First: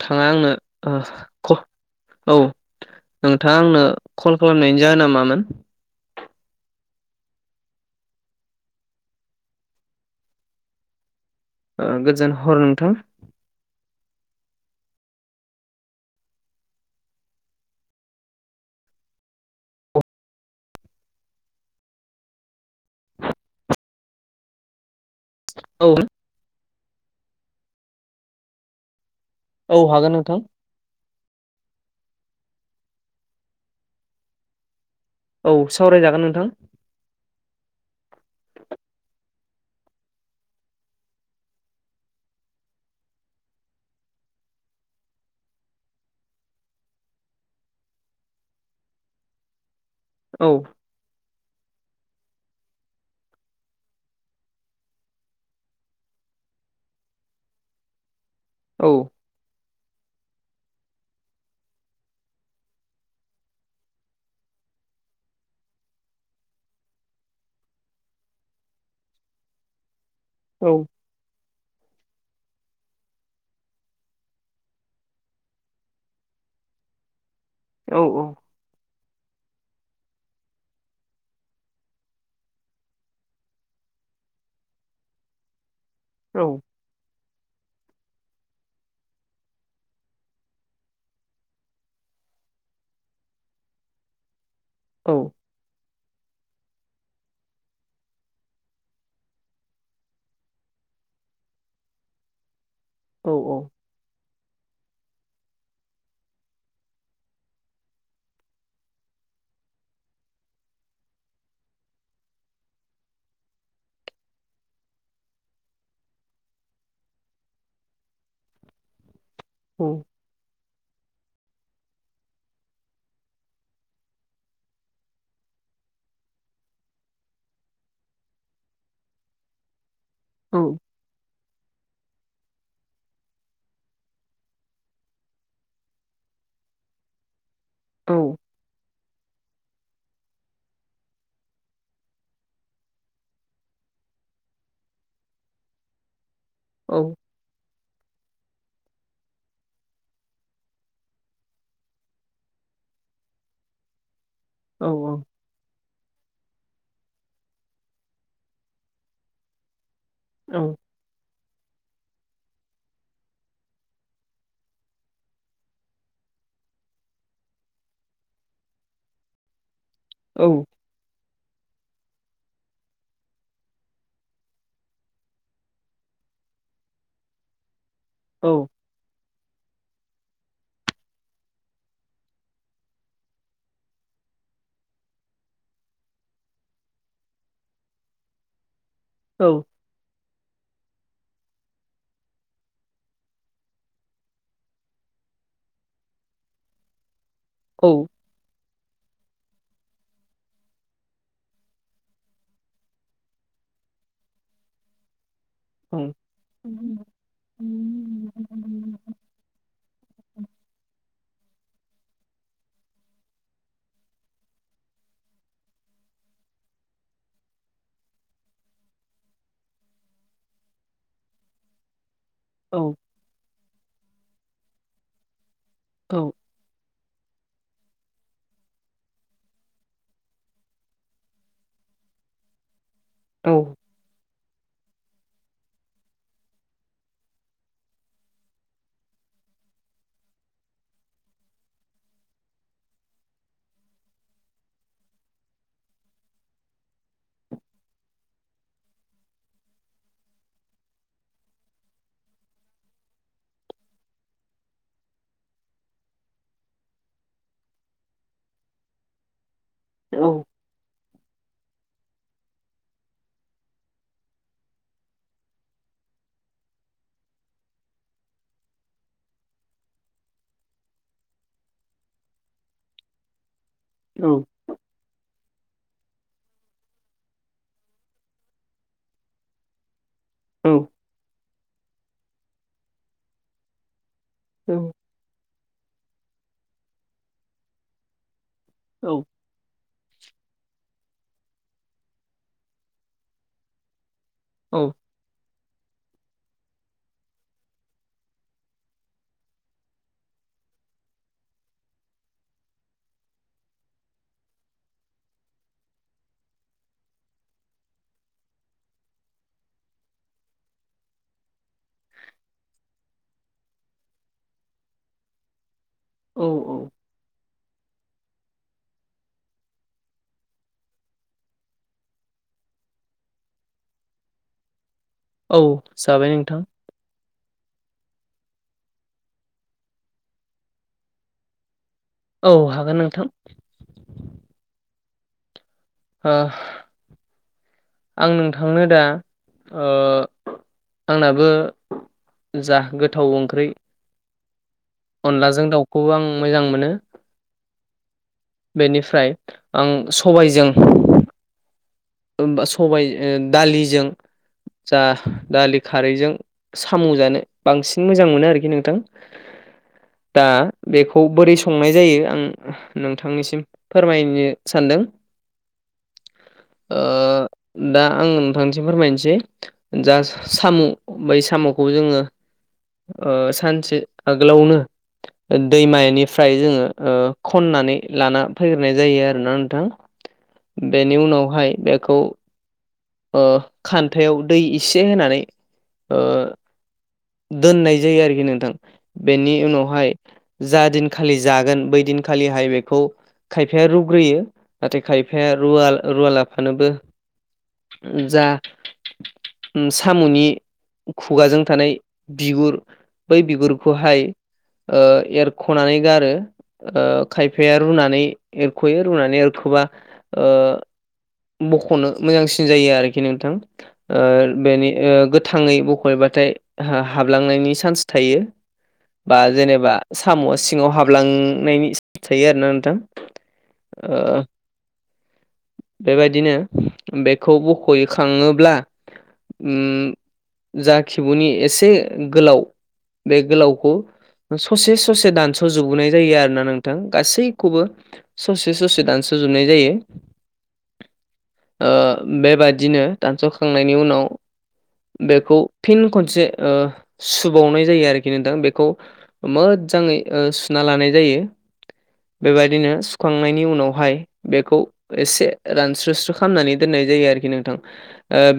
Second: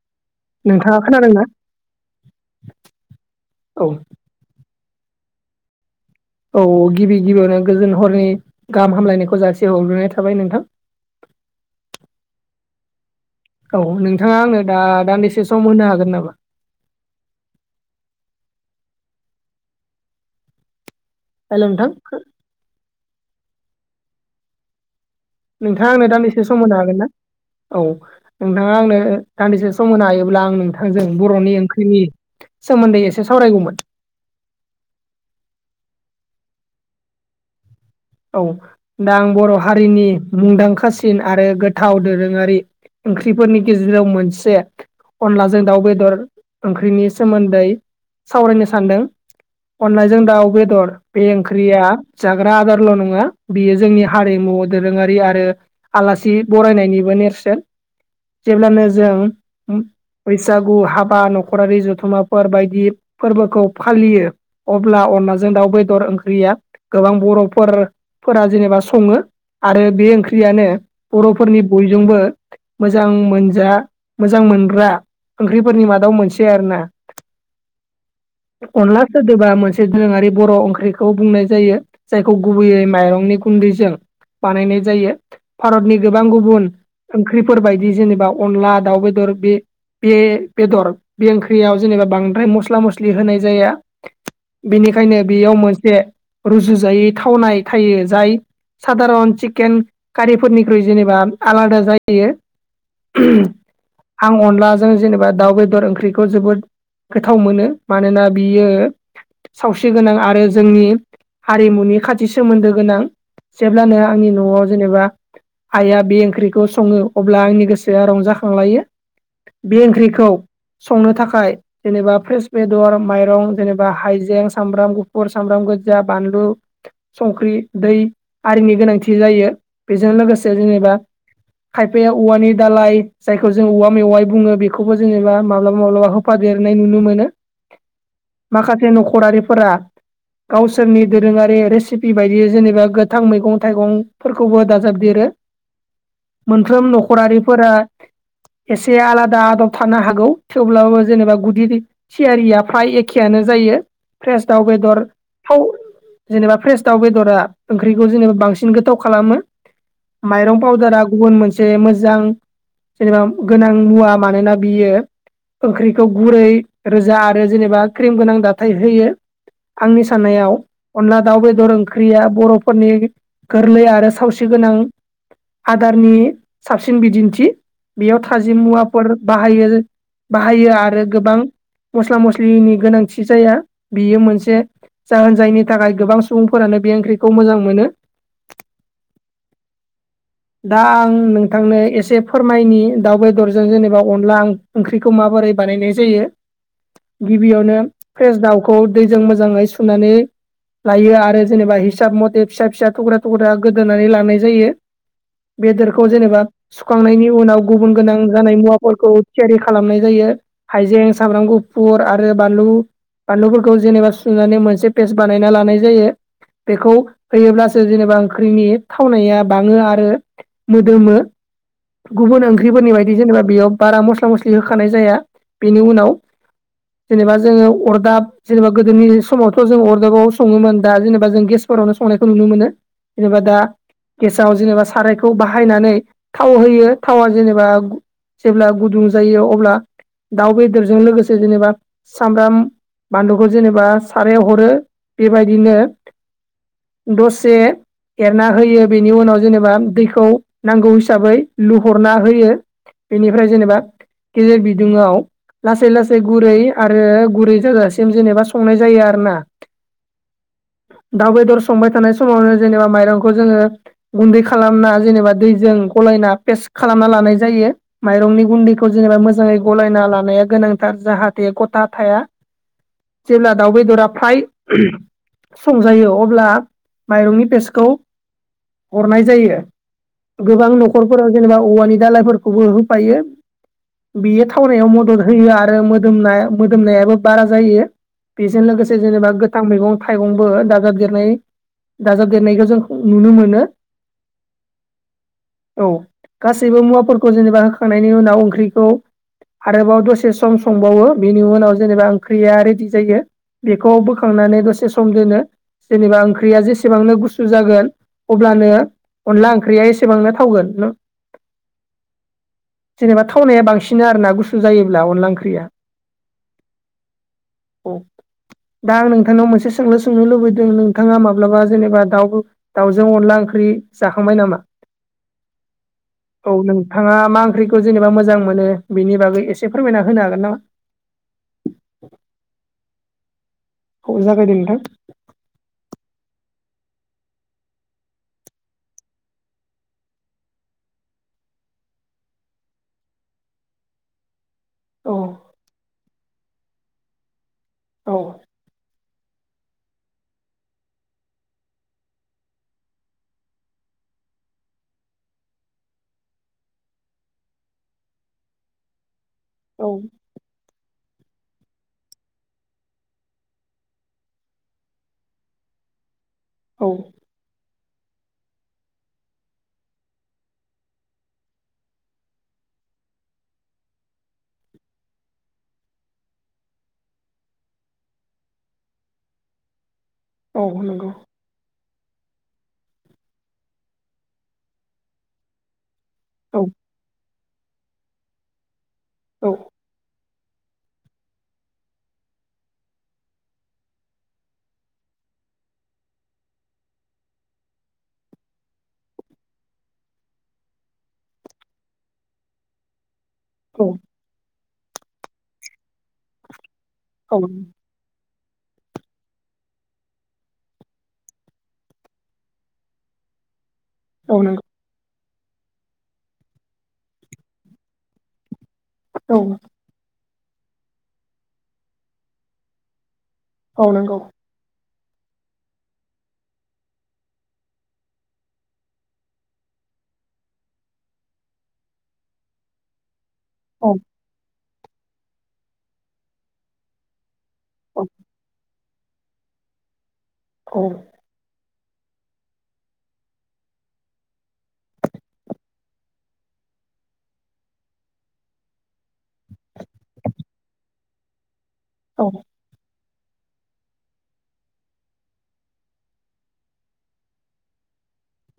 नोंथाङा नोंथाङा आंनो खोनादोंना औ नोंथाङा औ आंनो कल खालामनायनि जाहोना मामोन? औ गिबि गिबियावनो गोजोन हरनि गाहाम हामलायनायखौ जासिहरग्रोनाय थाबाय नोंथां। गोजोन हर नोंथां। औ नोंथाङा आंनो दा दान्दिसे सम होनो हागोन नामा? हेल नोंथां औ नोंथाङा आंनो दानदिसे सम होनो हागोन ना औ नोंथाङा आंनो दान्दिसे औ सम होनो हागोन नोंथां हायोब्ला आं नोंथांजों बर'नि ओंख्रिनि सोमोन्दै एसे सावरायगौमोन। औ सावरायजागोन नोंथां। औ दा आं बर' हारिनि मुंदांखासिन आरो गोथाव दोरोङारि ओंख्रिफोरनि गेजेराव मोनसे अनलाजों दाउ बेदर ओंख्रिनि सोमोन्दै सावरायनो सानदों। अनलाजों औ दाउ बेदर बे ओंख्रिया जाग्रा आदार ल' नङा बियो जोंनि हारिमु दोरोङारि आरो आलासि बरायनायनिबो नेरसोन जेब्लानो औ जों बैसागु हाबा न'खरारि जथुम्माफोर बायदि फोरबोखौ फालियो अब्ला अनलाजों दाउ बेदर ओंख्रिया गोबां बर' फोर फोरा जेनेबा सङो आरो बे औ ओंख्रियानो बर'फोरनि बयजोंबो मोजां मोनजा मोजां मोनग्रा ओंख्रिफोरनि मादाव मोनसे आरो ना औ औ। अनला सोदोबा मोनसे दोरोङारि बर' ओंख्रिखौ बुंनाय जायो। जायखौ गुबैयै माइरंनि गुन्दैजों बानायनाय जायो भारतनि गोबां औ गुबुन ओंख्रिफोरबायदि जेनेबा अनला दाउ बेदर बे बे बेदर बे ओंख्रियाव जेनेबा बांद्राय मस्ला मस्लि होनाय जाया बेनिखायनो बेयाव मोनसे रुजुजायै थावनाय थायो जाय सादारन चिकेन कारिफोरनिख्रुइ जेनेबा आलादा जायो। औ आं अनलाजों जेनेबा दाउ बेदर ओंख्रिखौ जोबोद गोथाव मोनो मानोना बियो सावस्रि गोनां आरो जोंनि हारिमुनि खाथि सोमोन्दो गोनां जेब्लानो आंनि न'आव जेनेबा आइया बे ओंख्रिखौ सङो अब्ला आंनि गोसोआ रंजाखांलायो। बे औ ओंख्रिखौ संनो थाखाय जेनेबा फ्रेस बेदर माइरं जेनेबा हाइजें सामब्राम गुफुर सामब्राम गोजा बानलु संख्रि दै आरिनि गोनांथि जायो बेजों लोगोसे औ जेनेबा खायफाया औवानि दालाय जायखौ जों औवा मेवाय बुङो बेखौबो जोङोबा माब्लाबा माब्लाबा हो होफा देरनाय नुनो मोनो। औ माखासे न'खरारिफोरा गावसि सोरनि दोरोङारि रेसिपि बायदि जेनेबा गोथां मैगं थाइगंफोरखौबो दाजाबदेरो। [inaudible] मोनफ्रोम औ नखरारिफोरा एसे आलादा आदब थानो हागौ थेवब्लाबो जेनेबा गुदिनि थियारिया फ्राय एखेआनो जायो फ्रेस दाउ बेदर थाव जेनेबा फ्रेस दाउ बेदरा ओंख्रिखौ जेनेबा बांसिन गोथाव खालामो। माइरं पाउदारा गुबुन मोनसे मोजां जेनेबा गोनां मुवा मानोना बियो ओंख्रिखौ गुरै रोजा आरो जेनेबा क्रिम गोनां दाथाय होयो आंनि साननायाव अनला दाउ बेदर ओंख्रिया बर'फोरनि गोरलै आरो सावस्रि गोनां। आदारनि साबसिन बिदिन्थि बेयाव थाजिम मुवाफोर बाहायो। बाहायो आरो गोबां मस्ला-मस्लिनि गोनांथि जाया बियो मोनसे जाहोन जायनि थाखाय गोबां सुबुंफोरानो बे ओंख्रिखौ मोजां मोनो। औ दा आं नोंथांनो एसे फोरमायनि दाउ बेदरजों जेनेबा अनला आं ओंख्रिखौ माबोरै बानायनाय जायो [inaudible] गिबियावनो फ्रेस दाउखौ दैजों मोजाङै सुनानै लायो आरो जेनेबा हिसाब मथे फिसा-फिसा थुख्रा-थुग्रा गोदोनानै लानाय जायो। बेदरखौ जेनेबा सुखांनायनि उनाव गुबुन गोनां जानाय मुवाफोरखौ थियारि खालामनाय जायो। हाइजें सामब्राम गुफुर आरो बानलु बानलुफोरखौ जेनेबा सुनानै मोन मोनसे पेज बानायना लानाय जायो। बेखौ होयोब्लासो जेनेबा ओंख्रिनि थावनाया बाङो आरो मोदोमो गुबुन ओं ख्रिफोरनि बायदि जेनेबा बेयाव बारा मस्ला-मस्लि होखानाय जाया बेनि उनाव जेनेबा जोङो अरदाब जेनेबा गोदोनि समाव जों अरदाबाव सङोमोन दा जेनेबा जों गेसफोरावनो संनायखौ नुनो मोनो जेनेबा दा औ गेसाव जेनेबा सारायखौ बाहायनानै थाव होयो थावा जेनेबा जेब्ला गुदुं जायो अब्ला दाउ बेदरजों लोगोसे जेनेबा सामब्राम बानलुखौ जेनेबा सारायाव हरो बेबायदिनो दसे एरना होयो बेनि उनाव जेनेबा दैखौ नांगौ हिसाबै लुहरना होयो। बेनिफ्राय जेनेबा गेेजेर बिदुंआव लासै-लासै गुरै आरो गुरै जागासिम जेनेबा संनाय जायो आरोना औ दाउ बेदर संबाय थानाय समावनो जेनेबा माइरंखौ जोङो गुन्दै खालामना जेनेबा दैजों गलायना पेस्ट खालामना लानाय जायो। माइरंनि गुन्दैखौ जेनेबा मोजाङै गलायना लानाया गोनांथार जाहाथे गथा थाया। जिल्ला दाउ बेदरा फ्राय संजायो अब्ला माइरंनि पेस्टखौ हरनाय जायो। गोबां न'खरफोराव जेनेबा औवानि दाालायफोरखौबो होफायो बियो थावनायाव मदद होयो आरो मोदोमनाय मोदोमनायाबो बारा जायो बेजों लोगोसे जेनेबा गोथां मैगं-थाइगंबो दाजाबदेरनाय दाजाबदेरनायखौ जों नुनो मोनो। औ। औ गासैबो मुवाफोरखौ जेनेबा होखांनायनि उनाव ओंख्रिखौ आरोबाव दसे सम संबावो बेनि उनाव जेनेबा ओंख्रिया रेडि जायो। बेखौ बोखांनानै दसे सम दोनो। जेनेबा ओंख्रिया जेसेबांनो गुसु जागोन अब्लानो अनला ओंख्रिया एसेबांनो थावगोन न। जेनेबा थावनाया बांसिन आरो ना गुसु जायोब्ला अनला ओंख्रिया। औ औ। दा आं नोंथांनाव मोनसे सोंलु सोंनो लुबैदों नोंथाङा माब्लाबा जेनेबा दाउ दाउजों अनला ओंख्रि जाखांबाय नामा? औ जाबाय नोंथां। थाङा मा ओंख्रिखौ जेनेबा मोजां मोनो बिनि बागै एसे फोरमायना होनो हागोन नामा औ हागोन नोंथां अ जागायदो नोंथां आं नोंथांनो दा आंनाबो जा गोथाव ओंख्रि औ अनलाजों दाउखौबो आं मोजां मोनो। औ बेनिफ्राय आं सबायजों सबाय दालिजों जा दालि खारैजों साम' जानो बांसिन मोजां मोनो आरोखि नोंथां औ दा बेखौ बोरै संनाय जायो आं नोंथांनिसिम फोरमायनो सानदों औ ओ दा आं नोंथांनिसिम फोरमायनोसै जा साम' बै साम'खौ जोङो सानसे आगोलावनो दैमानिफ्राय जोङो खननानै लाना फैग्रोनाय जायो आरोोना औ नोंथां। नंगौ बेनियाव नावहाय बेखौ खान्थायाव दै एसे होनानै औ दोननाय जायो आरोखि नोंथां औ बेनि उनावहाय जा दिनखालि जागोन बै दिनखालिहाय बेखौ खायफाया रुग्रोयो नाथाय खायफाया रुव रुवाला फानोबो जा साम'नि खुगाजों थानाय बिगुर बै बिगुरखौहाय एरख'नानै गारो औ खायफाया रुनानै एरख'यो रुनानै एरखोबा बख'नो मोजांसिन जायो आरोखि नोंथां औ नंगौ बेनि थाङै बख'बाथाय हाबलांनायनि चान्स थायो बा जेनेबा साम' सिङाव हाबलांनायनि थायो आरोना नोंथां। औ नंगौ ओ बेबायदिनो बेखौ बख'यखाङोब्ला ज खिबुनि एसे गोलाव बे औ गोलावखौ ससे ससे दान्स' जोबोनाय जायो आरोोना नोंथां गासै खौबो औ ससे ससे दानसोजुनाय जायो। औ। बेबादिनो दानस'खांनायनि उनाव बेखौ फिन खनसे सुबावनाय जायो आरोखि नोंथां बेखौ मोजाङै सुना लानाय जायो। औ। बेबायदिनो सुखांनायनि उनावहाय बेखौ एसे रानस्रो स्रो खालामनानै दोननाय जायो आरोखि नोंथां।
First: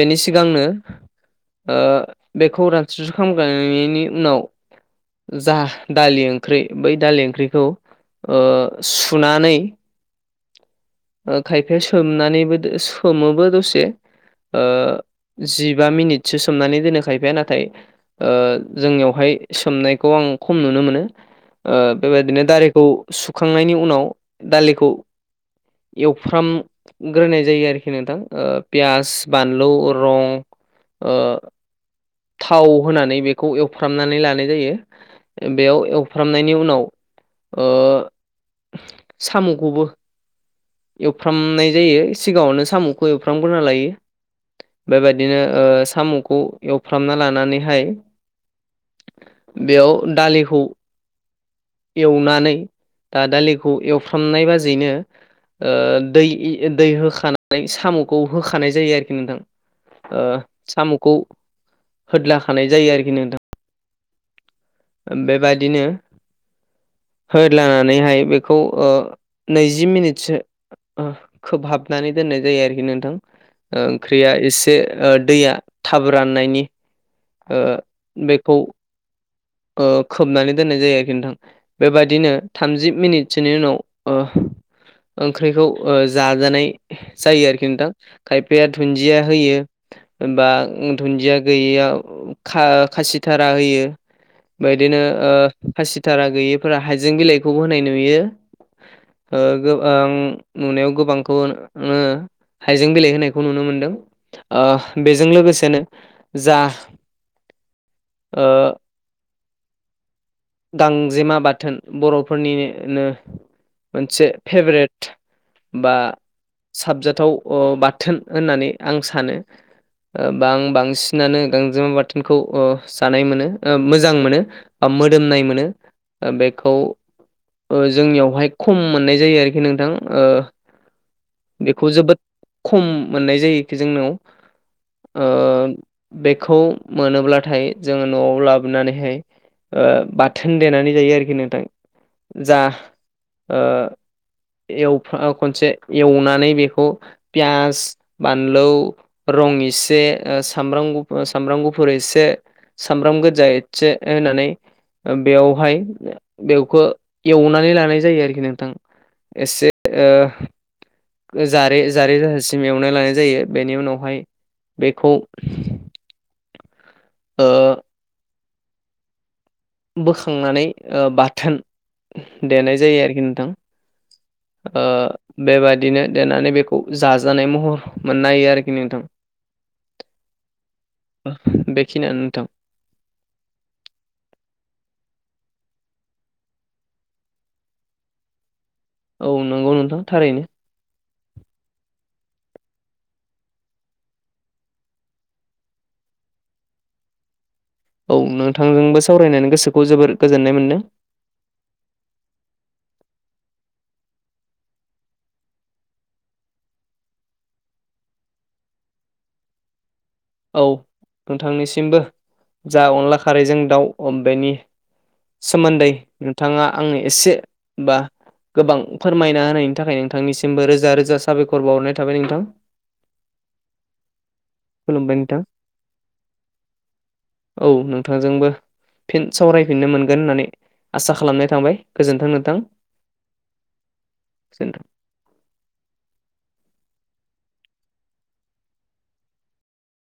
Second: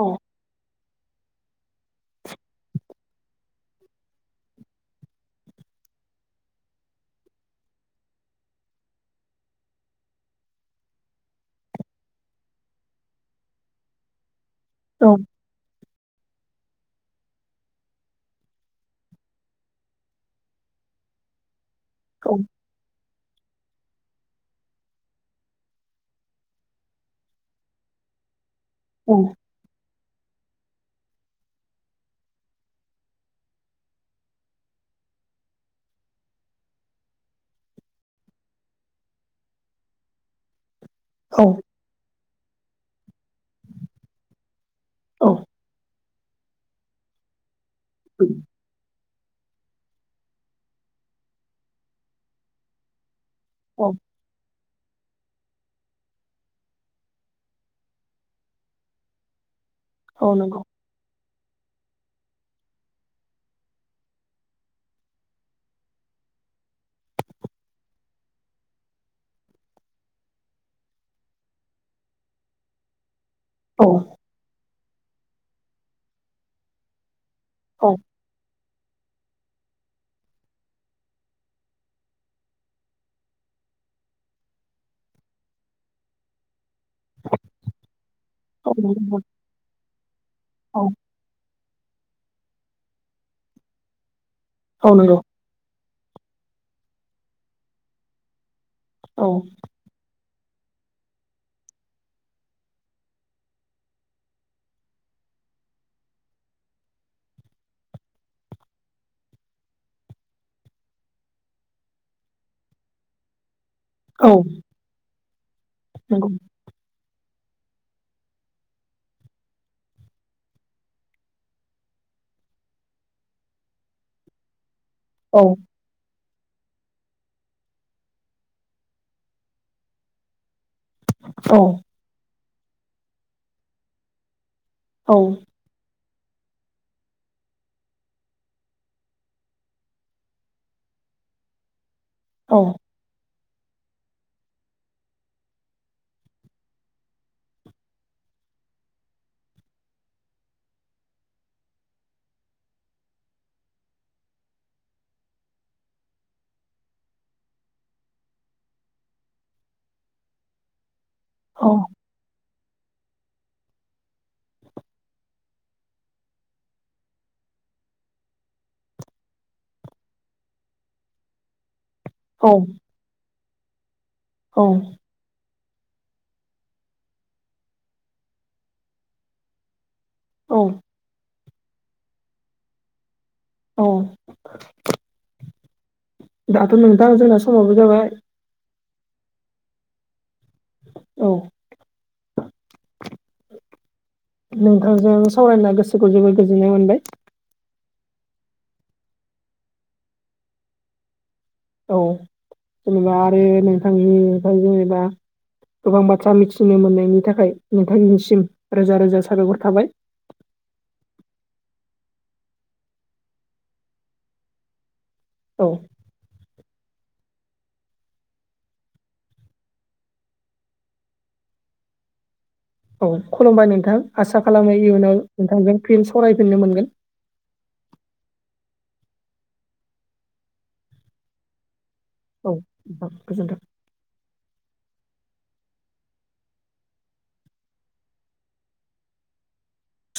बेनि सिगांनो बेखौ रानस्रो स्रो खालामग्रोनायनि उनाव जा दालि ओंख्रि बै दालि ओंख्रिखौ ओ सुनानै खायफाया सोमनानैबो दो सोमोबो दसे ओ जिबा मिनिटसो सोमनानै दोनो खायफाया नाथाय ओ जोंनियावहाय सोमनायखौ आं खम नुनो मोनो। ओ बेबायदिनो औ दालिखौ सुखांनायनि उनाव दालिखौ एवफ्रामग्रोनाय जायो आरोखि नोंथां ओ पियास बान लौ रं ओ थाव होनानै बेखौ एवफ्रामनानै लानाय जायो। बेयाव एवफ्रामनायनि उनाव ओ साम'खौबो औ एवफ्रामनाय जायो सिगाङावनो साम' बो एवफ्रामग्रोना लायो औ बेबायदिनो साम'खौ एवफ्रामना लानानैहाय। [inaudible] बेयाव दालिखौ एवनानै दा दालिखौ एवफ्रामनाय बाजैैनो ओ दै इ दै होखानाय साम'खौ होखानाय जायो आरोखि नोंथां। औ नंगौ साम'खौ होदलाखानाय जायो आरोखि नोंथां। बेबादिनो होदलानानैहाय बेखौ नैजि मिनिटसो ओ खोब हाबनानै दोननाय जायो आरोखि नोंथां। औ ओंख्रिया एसे ओ दैया थाब राननायनि। ओ औ बेखौ खोबनानै दोननाय जायो आरोखि नोंथां। बेबायदिनो थामजि मिनिटसोनि उनाव ओंख्रिखौ ओ जाजानाय जायो आरोखि नोंथां। खायफाया औ नंगौ दुन्दिया होयो बा औ दुन्दिया गैयैयाव खा-खासिथारा होयो औ बेदिनो नंगौ ओ खासि टारा गैयिफोरा हाइजें बिलाइखौबो होनाय नुयो। औ ओ गों आं नुनायाव गोबांखौ नो हाइजें बिलाइ होनायखौ नुनो मोनदों। आ बेजों लोगोसेनो जा ओ गांजेमा बाथोन बर'फोरनिनो मोनसे औ फेभरेट बा नंगौ साबजाथाव आ बाथोन होननानै आं सानो। ओ बां-बांसिनानो गांजेमा बाथोनखौ जानाय मोनो मोजां मोनो। आ औ मोदोमनाय मोनो बेखौ जोंनियावहाय खम मोननाय जायो आरोखि नोंथां। ओ औ बेखौ जोबोद खम मोननाय जायोखि जोंनाव। औ ओ बेखौ मोनोब्लाथाय जोङो न'आव लाबोनानैहाय ओ बा थोन देनानै जायो आरोखि नोंथां जा औ ओ एवफा खनसे एवनानै बेखौ पियास बानलु रं एसे ओ सामब्राम गुफु सामब्राम गुफुर एसे सामब्राम गोजा एसे होनानै बेवहाय बेवखो एवनानै लानाय जायो आरोखि नोंथां। एसे ओ औ जारे जारे जाहासिम एवनाय लानाय जायो बेनि उनावहाय बेखौ ओ बोखांनानै ओ बाथोन औ देनाय जायो आरोखि नोंथां। ओ बेबादिनो देनानै बेखौ जाजानाय महर मोननाय हयो आरोखि नोंथां। [inaudible] औ। बेखिनियानो नोंथां। औ दाथ' नोंथां जोंना समावबो जाबाय। औ नंगौ नोंथां थारैनो। औ। नोंथांजों सावरायना गोसोखौ जोबोर गोजोननाय मोनबाय। औ नोंथांजोंबो सावरायनानै गोसोखौ जोबोर गोजोननाय मोनदों। औ जेनेबा आरो नोंथांनि फ्राय जेनेबा गोबां बाथ्रा मिथिनो मोननायनि थाखाय नोंथांनिसिम रोजा रोजा साबायखर थाबाय। औ नोंथांनिसिमबो जा अनला खारैजों दाउ ओ बेनि औ सोमोन्दै नोंथाङा आंनो एसे बा गोबां फोरमायना होनायनि थाखाय नोंथांनिसिमबो रोजा रोजा साबायखर बावहरनाय थाबाय नोंथां। औ खुलुमबाय नोंथां आसा खालामो खुलुमबाय इयुनाव नोंथां नोंथांजों फिन सरायफिननो मोनगोन। औ नोंथांजोंबो फिन सावरायफिननो मोनगोन होननानै आसा खालामनाय थाबाय। गोजोन्थों औ नोंथां गोजोन्थों गोजोनथों।